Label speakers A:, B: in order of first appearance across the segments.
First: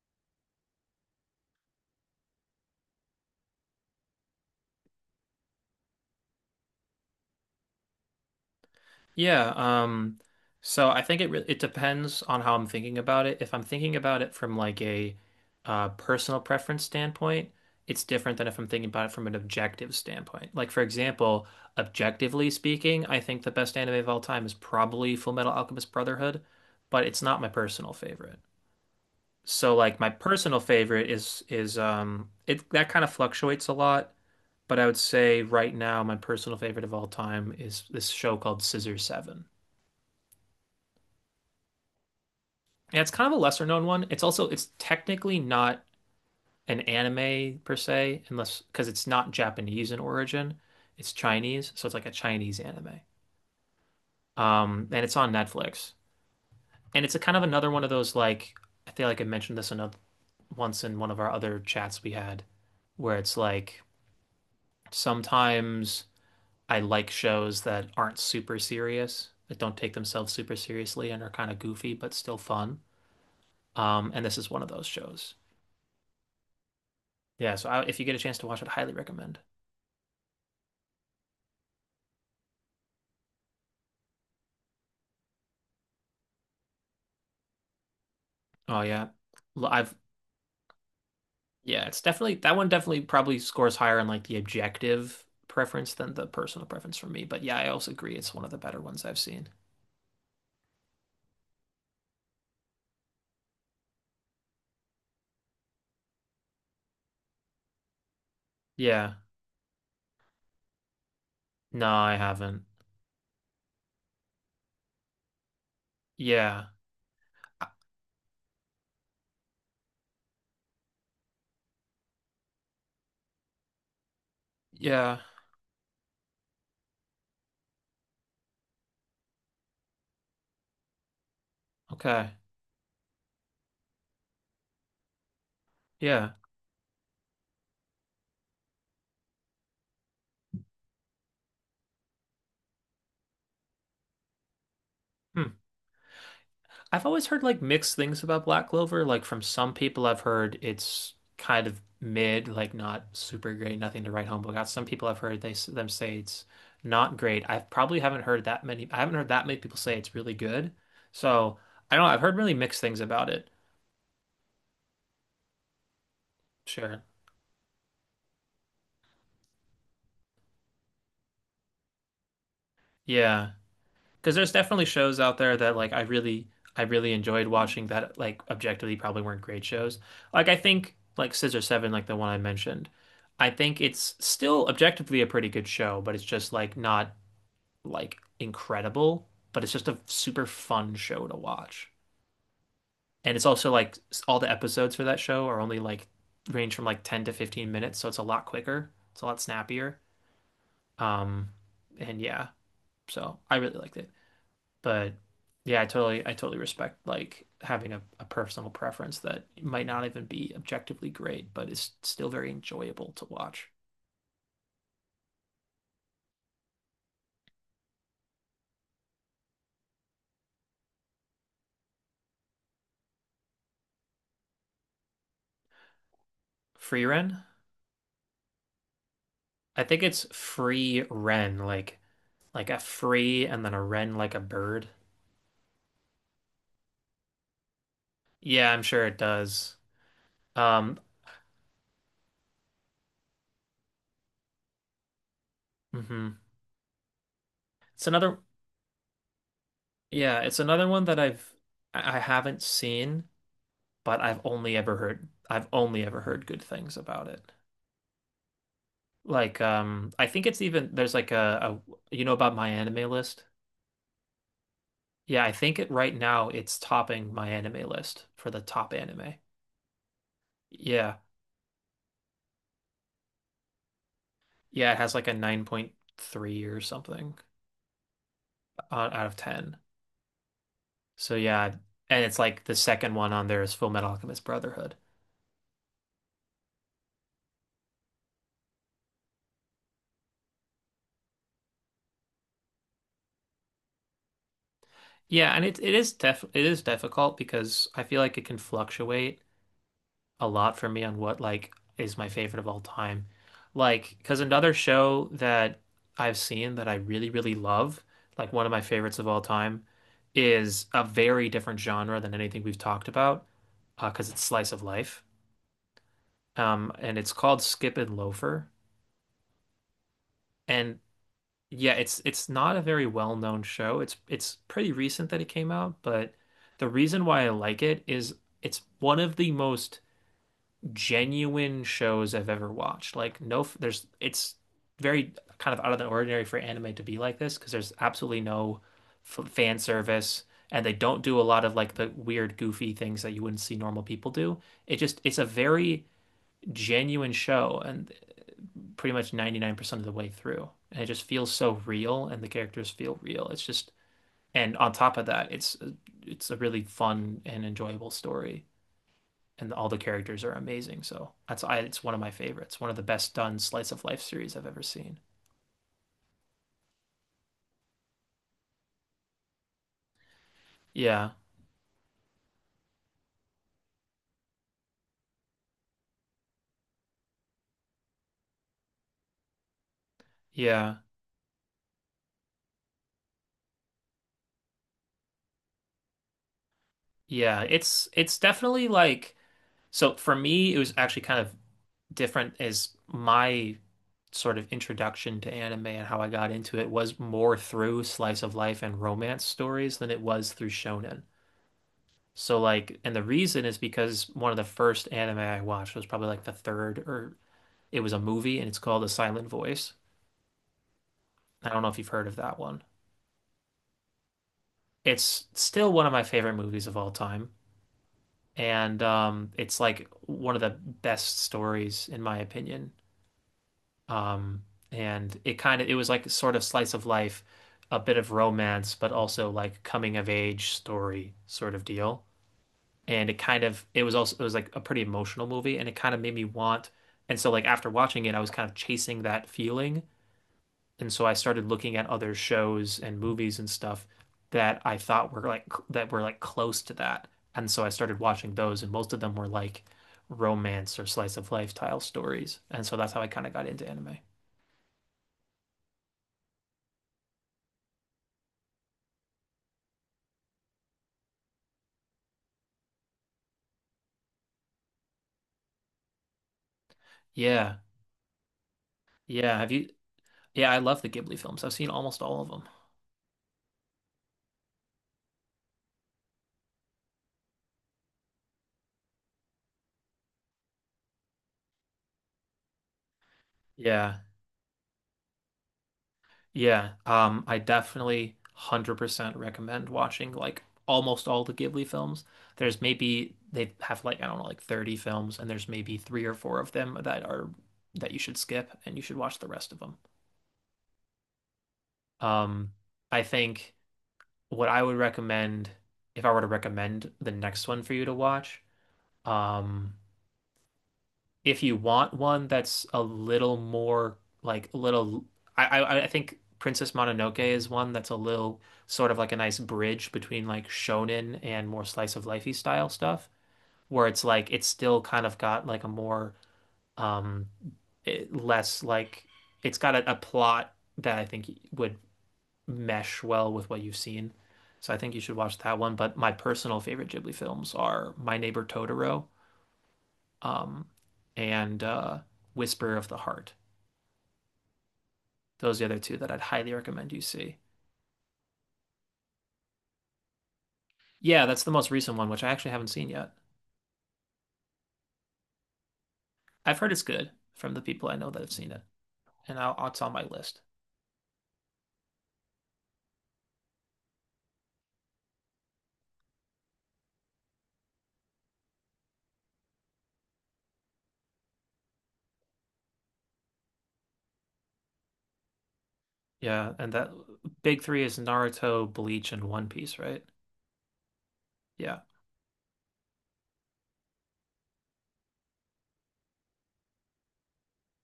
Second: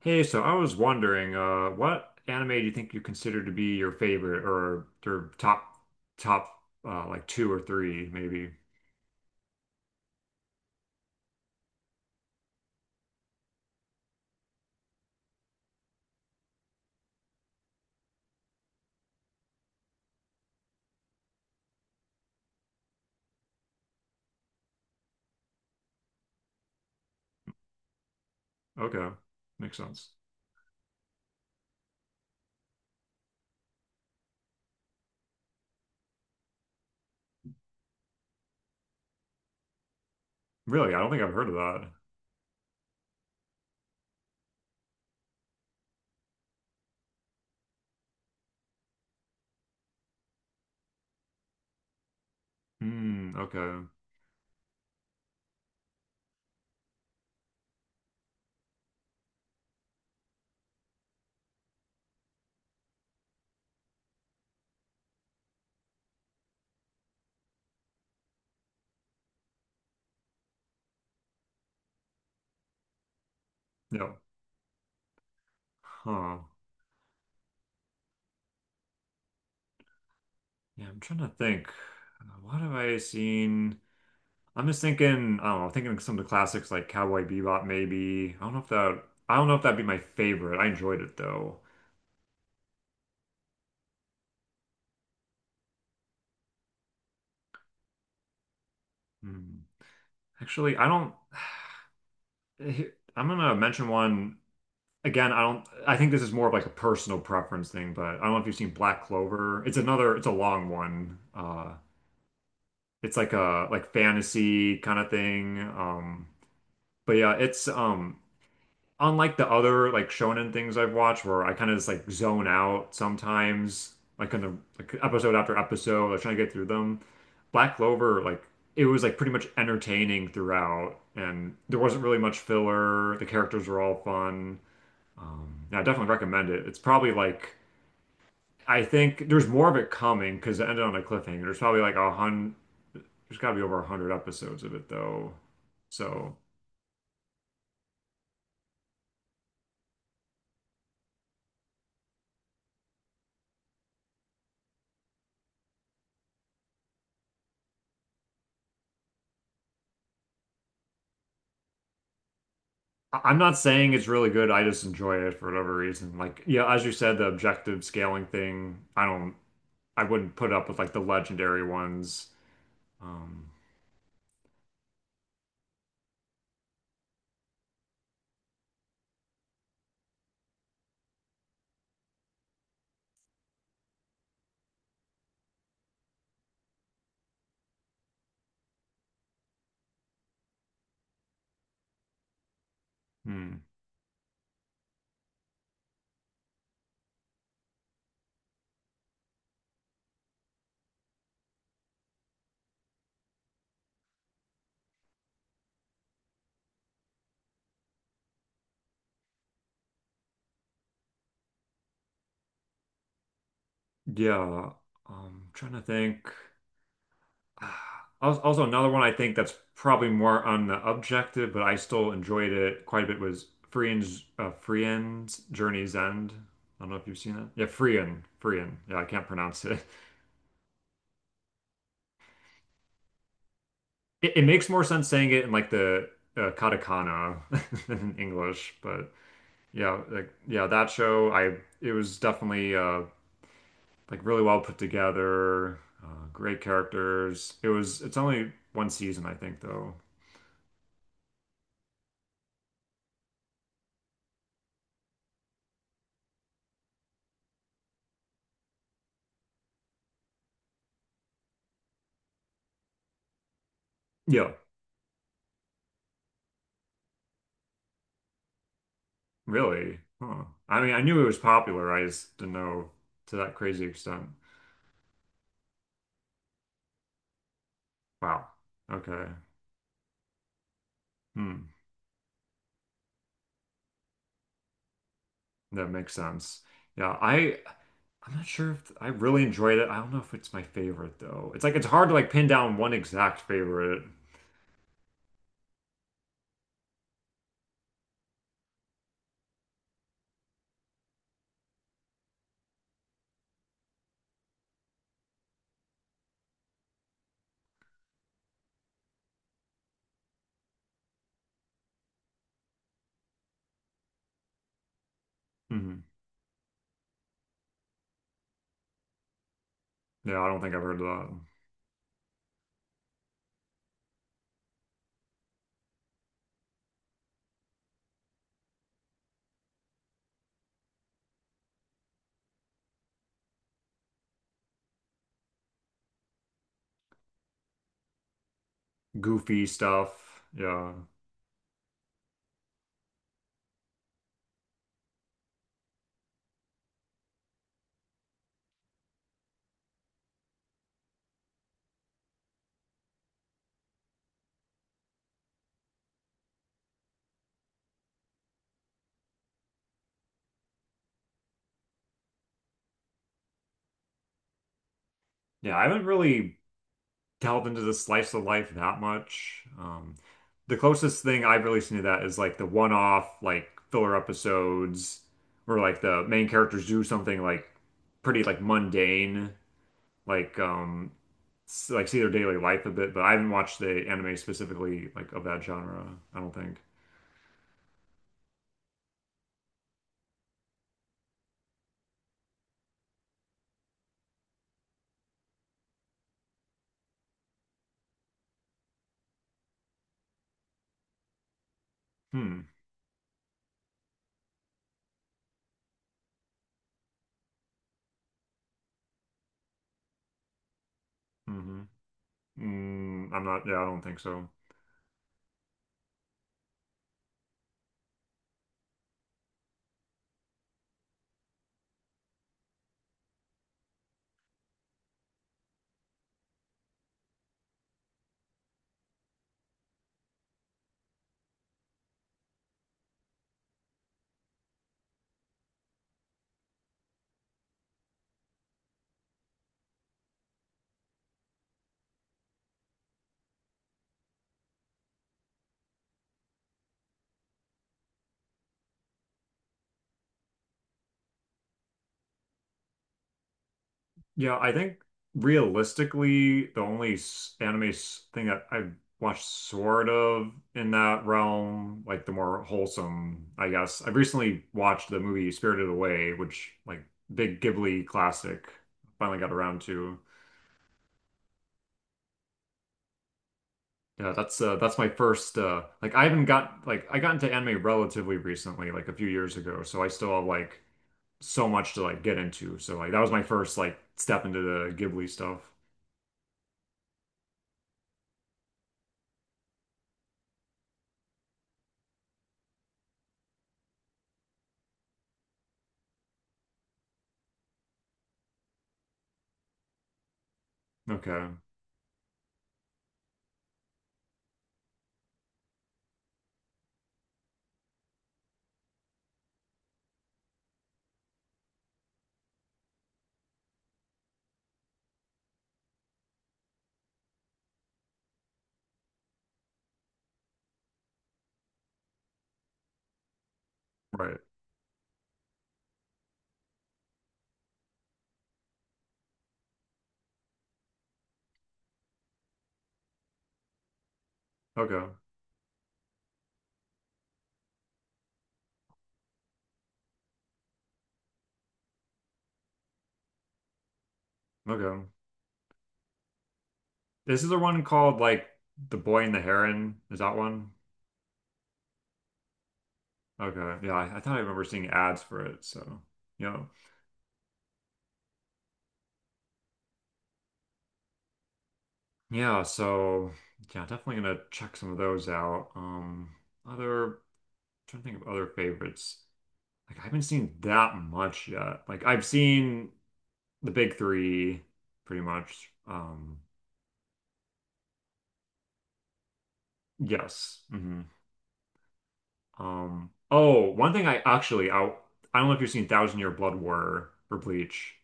A: Hey, so I was wondering, what anime do you think you consider to be your favorite or your top like two or three maybe?
B: Yeah, um, so I think it re it depends on how I'm thinking about it. If I'm thinking about it from like a personal preference standpoint, it's different than if I'm thinking about it from an objective standpoint. Like for example, objectively speaking, I think the best anime of all time is probably Full Metal Alchemist Brotherhood, but it's not my personal favorite.
A: Okay,
B: So
A: makes
B: like my
A: sense.
B: personal favorite is it that kind of fluctuates a lot, but I would say right now my personal favorite of all time is this show called Scissor Seven.
A: Really, I don't think I've heard of that.
B: Yeah, it's kind of a lesser known one. It's technically not an anime per se, unless because it's not Japanese in origin. It's Chinese, so it's like a Chinese anime.
A: Hmm. Okay.
B: And it's on Netflix. And it's a kind of another one of those like I feel like I mentioned this another once in one of our other chats we had, where it's like sometimes I like shows that aren't super serious, that don't take themselves super seriously and are kind of goofy but still fun.
A: Yeah.
B: And this is one of those shows.
A: Huh.
B: Yeah, so if you get a chance to watch it, highly recommend.
A: Yeah, I'm trying to think. What have I seen? I'm just thinking. I don't know. Thinking of some of the classics like Cowboy Bebop, maybe.
B: Oh yeah,
A: I don't know if
B: L-
A: that'd be
B: I've
A: my favorite. I enjoyed it though.
B: yeah, it's definitely that one. Definitely probably scores higher in like the objective preference than the personal preference for me. But yeah, I also agree it's one of the better ones I've seen.
A: Hmm. Actually, I don't. I'm gonna mention one. Again, I don't, I think this is more of like a personal preference thing, but I don't know if you've seen Black
B: Yeah,
A: Clover. It's a long one.
B: no, I haven't.
A: It's like a like fantasy kind of thing.
B: Yeah,
A: But yeah, it's
B: I-
A: um unlike the other like shonen things I've watched where I kind of just like zone out sometimes, like in the like
B: yeah,
A: episode after episode, like trying to get through them. Black Clover, like it was like pretty much entertaining throughout, and there wasn't really
B: okay,
A: much filler. The characters were all fun. Yeah, I definitely
B: yeah.
A: recommend it. It's probably like I think there's more of it coming because it ended on a cliffhanger. There's probably like a hundred. There's got to be over a hundred episodes of it though.
B: Hmm.
A: So
B: I've always heard like mixed things about Black Clover. Like from some people, I've heard it's kind of mid, like not super great, nothing to write home about. Some people I've heard they them say it's not great. I probably haven't heard that many. I haven't heard that many people say it's really good. So I don't know. I've heard really mixed things about
A: I'm
B: it.
A: not saying it's really good. I just enjoy it for whatever reason. Like yeah, as you
B: Sure.
A: said, the objective scaling thing. I don't. I wouldn't put up with like the legendary ones. Um,
B: Yeah. Because there's definitely shows out there that like I really enjoyed watching that like objectively probably weren't great shows. Like I think like Scissor Seven, like the one I mentioned, I think it's still objectively a pretty good show, but it's just like not like incredible, but it's just a super fun show to watch. And it's
A: hmm.
B: also like all the episodes for that show are only like range from like 10 to 15 minutes, so it's a lot quicker. It's a lot snappier. Um and yeah, so I really liked it. But yeah, I totally respect like having a personal preference that might not even be objectively great, but is still very enjoyable to watch.
A: Yeah. Trying to think. Also, another one I think that's probably more on the objective, but I still enjoyed it quite a bit was Frieren's Journey's End. I don't know
B: Free
A: if you've seen
B: Ren?
A: it. Yeah, Frien. Yeah, I can't pronounce it.
B: I think it's free Ren, like a free and then a wren,
A: It,
B: like a
A: it makes more
B: bird.
A: sense saying it in like the katakana than in
B: Yeah,
A: English,
B: I'm sure
A: but
B: it does.
A: yeah, that
B: Um,
A: show I it was definitely like really well put together, uh,
B: hmm
A: great characters.
B: It's
A: It's
B: another
A: only one season I think though.
B: yeah, it's another one that I haven't seen, but I've only ever heard good things about it. Like, I think it's even there's like a, you know about my anime list?
A: Yeah.
B: Yeah, I think it right now it's topping my anime list for the top anime.
A: Really? Huh. I mean, I
B: Yeah.
A: knew it was popular. I just didn't know to that crazy extent.
B: Yeah, it has like a 9.3 or something
A: Wow.
B: on, out
A: Okay.
B: of 10. So yeah,
A: Hmm.
B: and it's like the second one on there is Full Metal Alchemist Brotherhood.
A: That makes sense. Yeah, I'm not sure if I really enjoyed it. I don't know if it's my favorite though. It's like it's hard to like pin down one exact favorite.
B: Yeah, and it is def it is difficult because I feel like it can fluctuate a lot for me on what like is my favorite of all time. Like, because another show that I've seen that I really, really love, like one of my favorites of all time, is a very different genre than anything we've talked about, because it's slice of life.
A: Hmm.
B: And it's called Skip and Loafer.
A: Yeah, I don't think I've heard of
B: And
A: that.
B: yeah, it's not a very well-known show. It's pretty recent that it came out, but the reason why I like it is it's one of the most genuine shows I've ever watched. Like no, there's it's very kind of out of the ordinary for anime to be like this because there's absolutely no f
A: Goofy
B: fan
A: stuff.
B: service and
A: Yeah.
B: they don't do a lot of like the weird goofy things that you wouldn't see normal people do. It just it's a very genuine show and pretty much 99% of the way through. And it just feels so real and the characters feel real. It's just and on top of that, it's a really fun and enjoyable story and all the characters are amazing. So that's I it's one of my favorites, one of the best done slice of life series I've ever seen.
A: Yeah, I haven't really delve into the slice of life that much. The closest
B: Yeah,
A: thing I've really seen to that is like the one-off like filler episodes where like the main characters do something like pretty like mundane, like
B: yeah,
A: um like see their daily life a bit, but I haven't watched the anime specifically like of that genre, I don't think.
B: yeah. It's definitely like so for me it was actually kind of different as my sort of introduction to anime and how I got into it was more through slice of life and romance stories than it was through shonen. So
A: Hmm.
B: like and the reason is because one of the first anime I watched was probably like the third or it was a movie and it's called The Silent Voice. I
A: Mm-hmm.
B: don't know if you've heard of that one.
A: I'm not, yeah, I don't think so.
B: It's still one of my favorite movies of all time, and it's like one of the best stories in my opinion. Um, and it kind of it was like sort of slice of life, a bit of romance, but also like coming of age story sort of deal. And it kind of it was also it was like a pretty emotional movie, and it kind of made me want. And so like after watching it, I was kind of chasing that feeling. And so I started looking at other shows and movies and stuff that I thought were like that were like close to that. And so I started watching those, and most of them were like romance or slice of life style stories. And so that's how I kind of got into anime.
A: Yeah, I think realistically, the only thing that I've watched sort of in that realm, like the more wholesome, I guess. I've recently watched the movie Spirited Away, which like big
B: Yeah.
A: Ghibli classic. Finally got
B: Yeah. Have
A: around
B: you?
A: to.
B: Yeah, I love the Ghibli films. I've seen almost all of them.
A: Yeah, that's my first, I haven't got like I got into anime relatively recently, like a few years ago, so I still have like so much to like get into. So like that was my first like
B: Yeah.
A: step into the Ghibli stuff.
B: Yeah, I definitely 100% recommend watching like almost all the Ghibli films. There's maybe they have like I don't know like 30 films and there's maybe three or four of them that are that you should skip and you should watch the rest of them.
A: Okay,
B: Um, I think what I would recommend if I were to recommend the next one for you to watch, um, if you want one that's a little more like a little I think Princess Mononoke is one that's a little sort of like a nice bridge between like shonen and more slice of lifey style stuff where it's
A: right.
B: like it's still kind of got like a more um less like it's got a plot that I think would mesh well with what you've seen. So I think
A: Okay.
B: you should watch that one, but my personal favorite Ghibli films are My Neighbor Totoro, um, and Whisper of the Heart.
A: Okay.
B: Those are the other two that I'd highly recommend you
A: This is
B: see.
A: the one called like The Boy and the Heron. Is that one?
B: Yeah, that's the most recent one, which I actually haven't seen yet.
A: Okay. Yeah, I thought I remember seeing ads for it. So, yeah.
B: I've heard it's good from the people I know that have seen it, and it's on my list.
A: Yeah, so yeah, definitely gonna check some of those out. Other trying to think of other favorites. Like I haven't seen that much yet. Like I've seen the big three pretty much.
B: Yeah, and that big three is Naruto, Bleach, and One Piece, right?
A: Yes. Hmm.
B: Yeah.
A: Oh, one thing I actually I don't know if you've seen Thousand Year Blood War for Bleach.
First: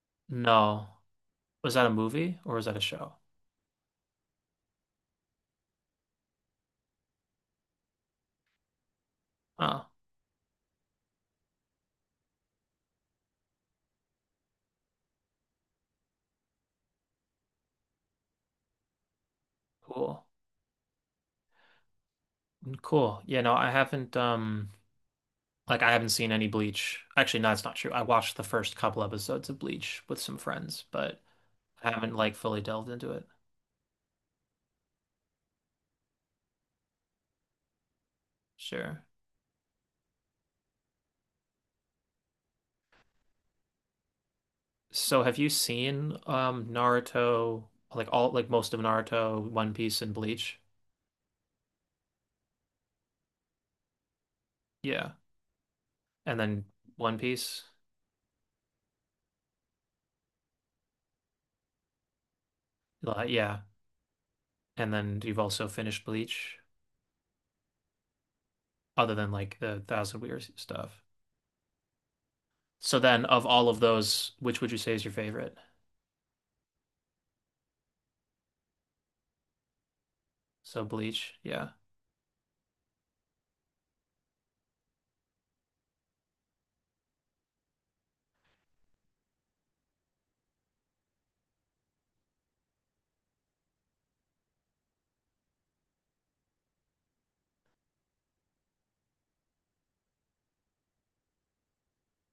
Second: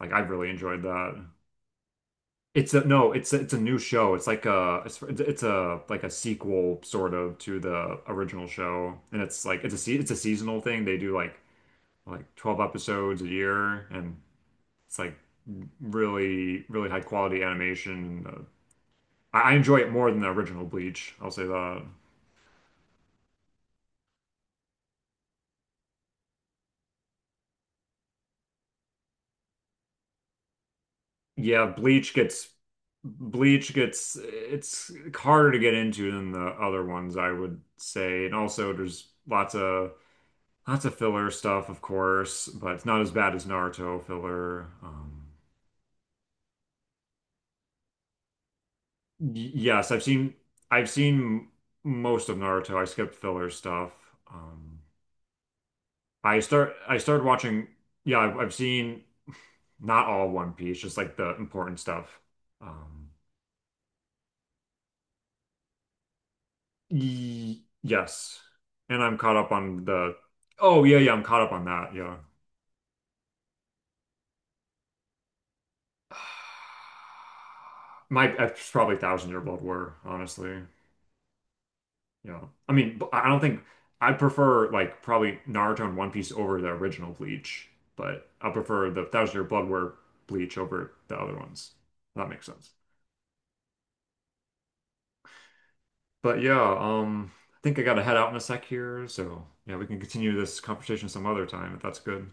A: Like I really enjoyed
B: No.
A: that.
B: Was that a movie or was
A: It's
B: that a
A: a no,
B: show?
A: it's a new show. It's like a it's a like a sequel sort of to the original show, and it's like
B: Oh,
A: it's a seasonal thing. They do like 12 episodes a year, and it's like really really high quality animation. I enjoy it more than
B: cool.
A: the original Bleach. I'll say that.
B: Mm, cool. Yeah, no, I haven't like I haven't seen any Bleach. Actually, no, it's not true. I watched the first couple episodes of Bleach with some friends, but
A: Yeah,
B: I haven't like fully delved into it.
A: Bleach gets it's harder to get into than the other ones, I would say, and also
B: Sure.
A: there's lots of lots of filler stuff, of course, but it's not as bad as Naruto filler.
B: So have you seen Naruto, like all like most of Naruto, One
A: Yes,
B: Piece and Bleach?
A: I've seen most of Naruto. I skipped filler stuff. Um,
B: Yeah.
A: I
B: And then
A: start I
B: One
A: started
B: Piece?
A: watching. Yeah, I've seen not all One Piece, just like the important stuff. Um,
B: Yeah. And then you've also finished Bleach,
A: y yes, and
B: other
A: I'm
B: than
A: caught up
B: like the
A: on the.
B: Thousand Weird
A: Oh yeah,
B: stuff.
A: yeah, I'm caught up on that. Yeah,
B: So then of all of those, which would you say is your favorite?
A: my it's probably Thousand Year Blood War, honestly.
B: So Bleach, yeah.
A: You know, I mean, I don't think I prefer like probably Naruto and One Piece over the original Bleach, but I prefer the Thousand Year Blood War Bleach over the other ones. If that makes sense. But yeah, I think I gotta head out in a sec here, so yeah, we can continue this conversation some other time if that's good.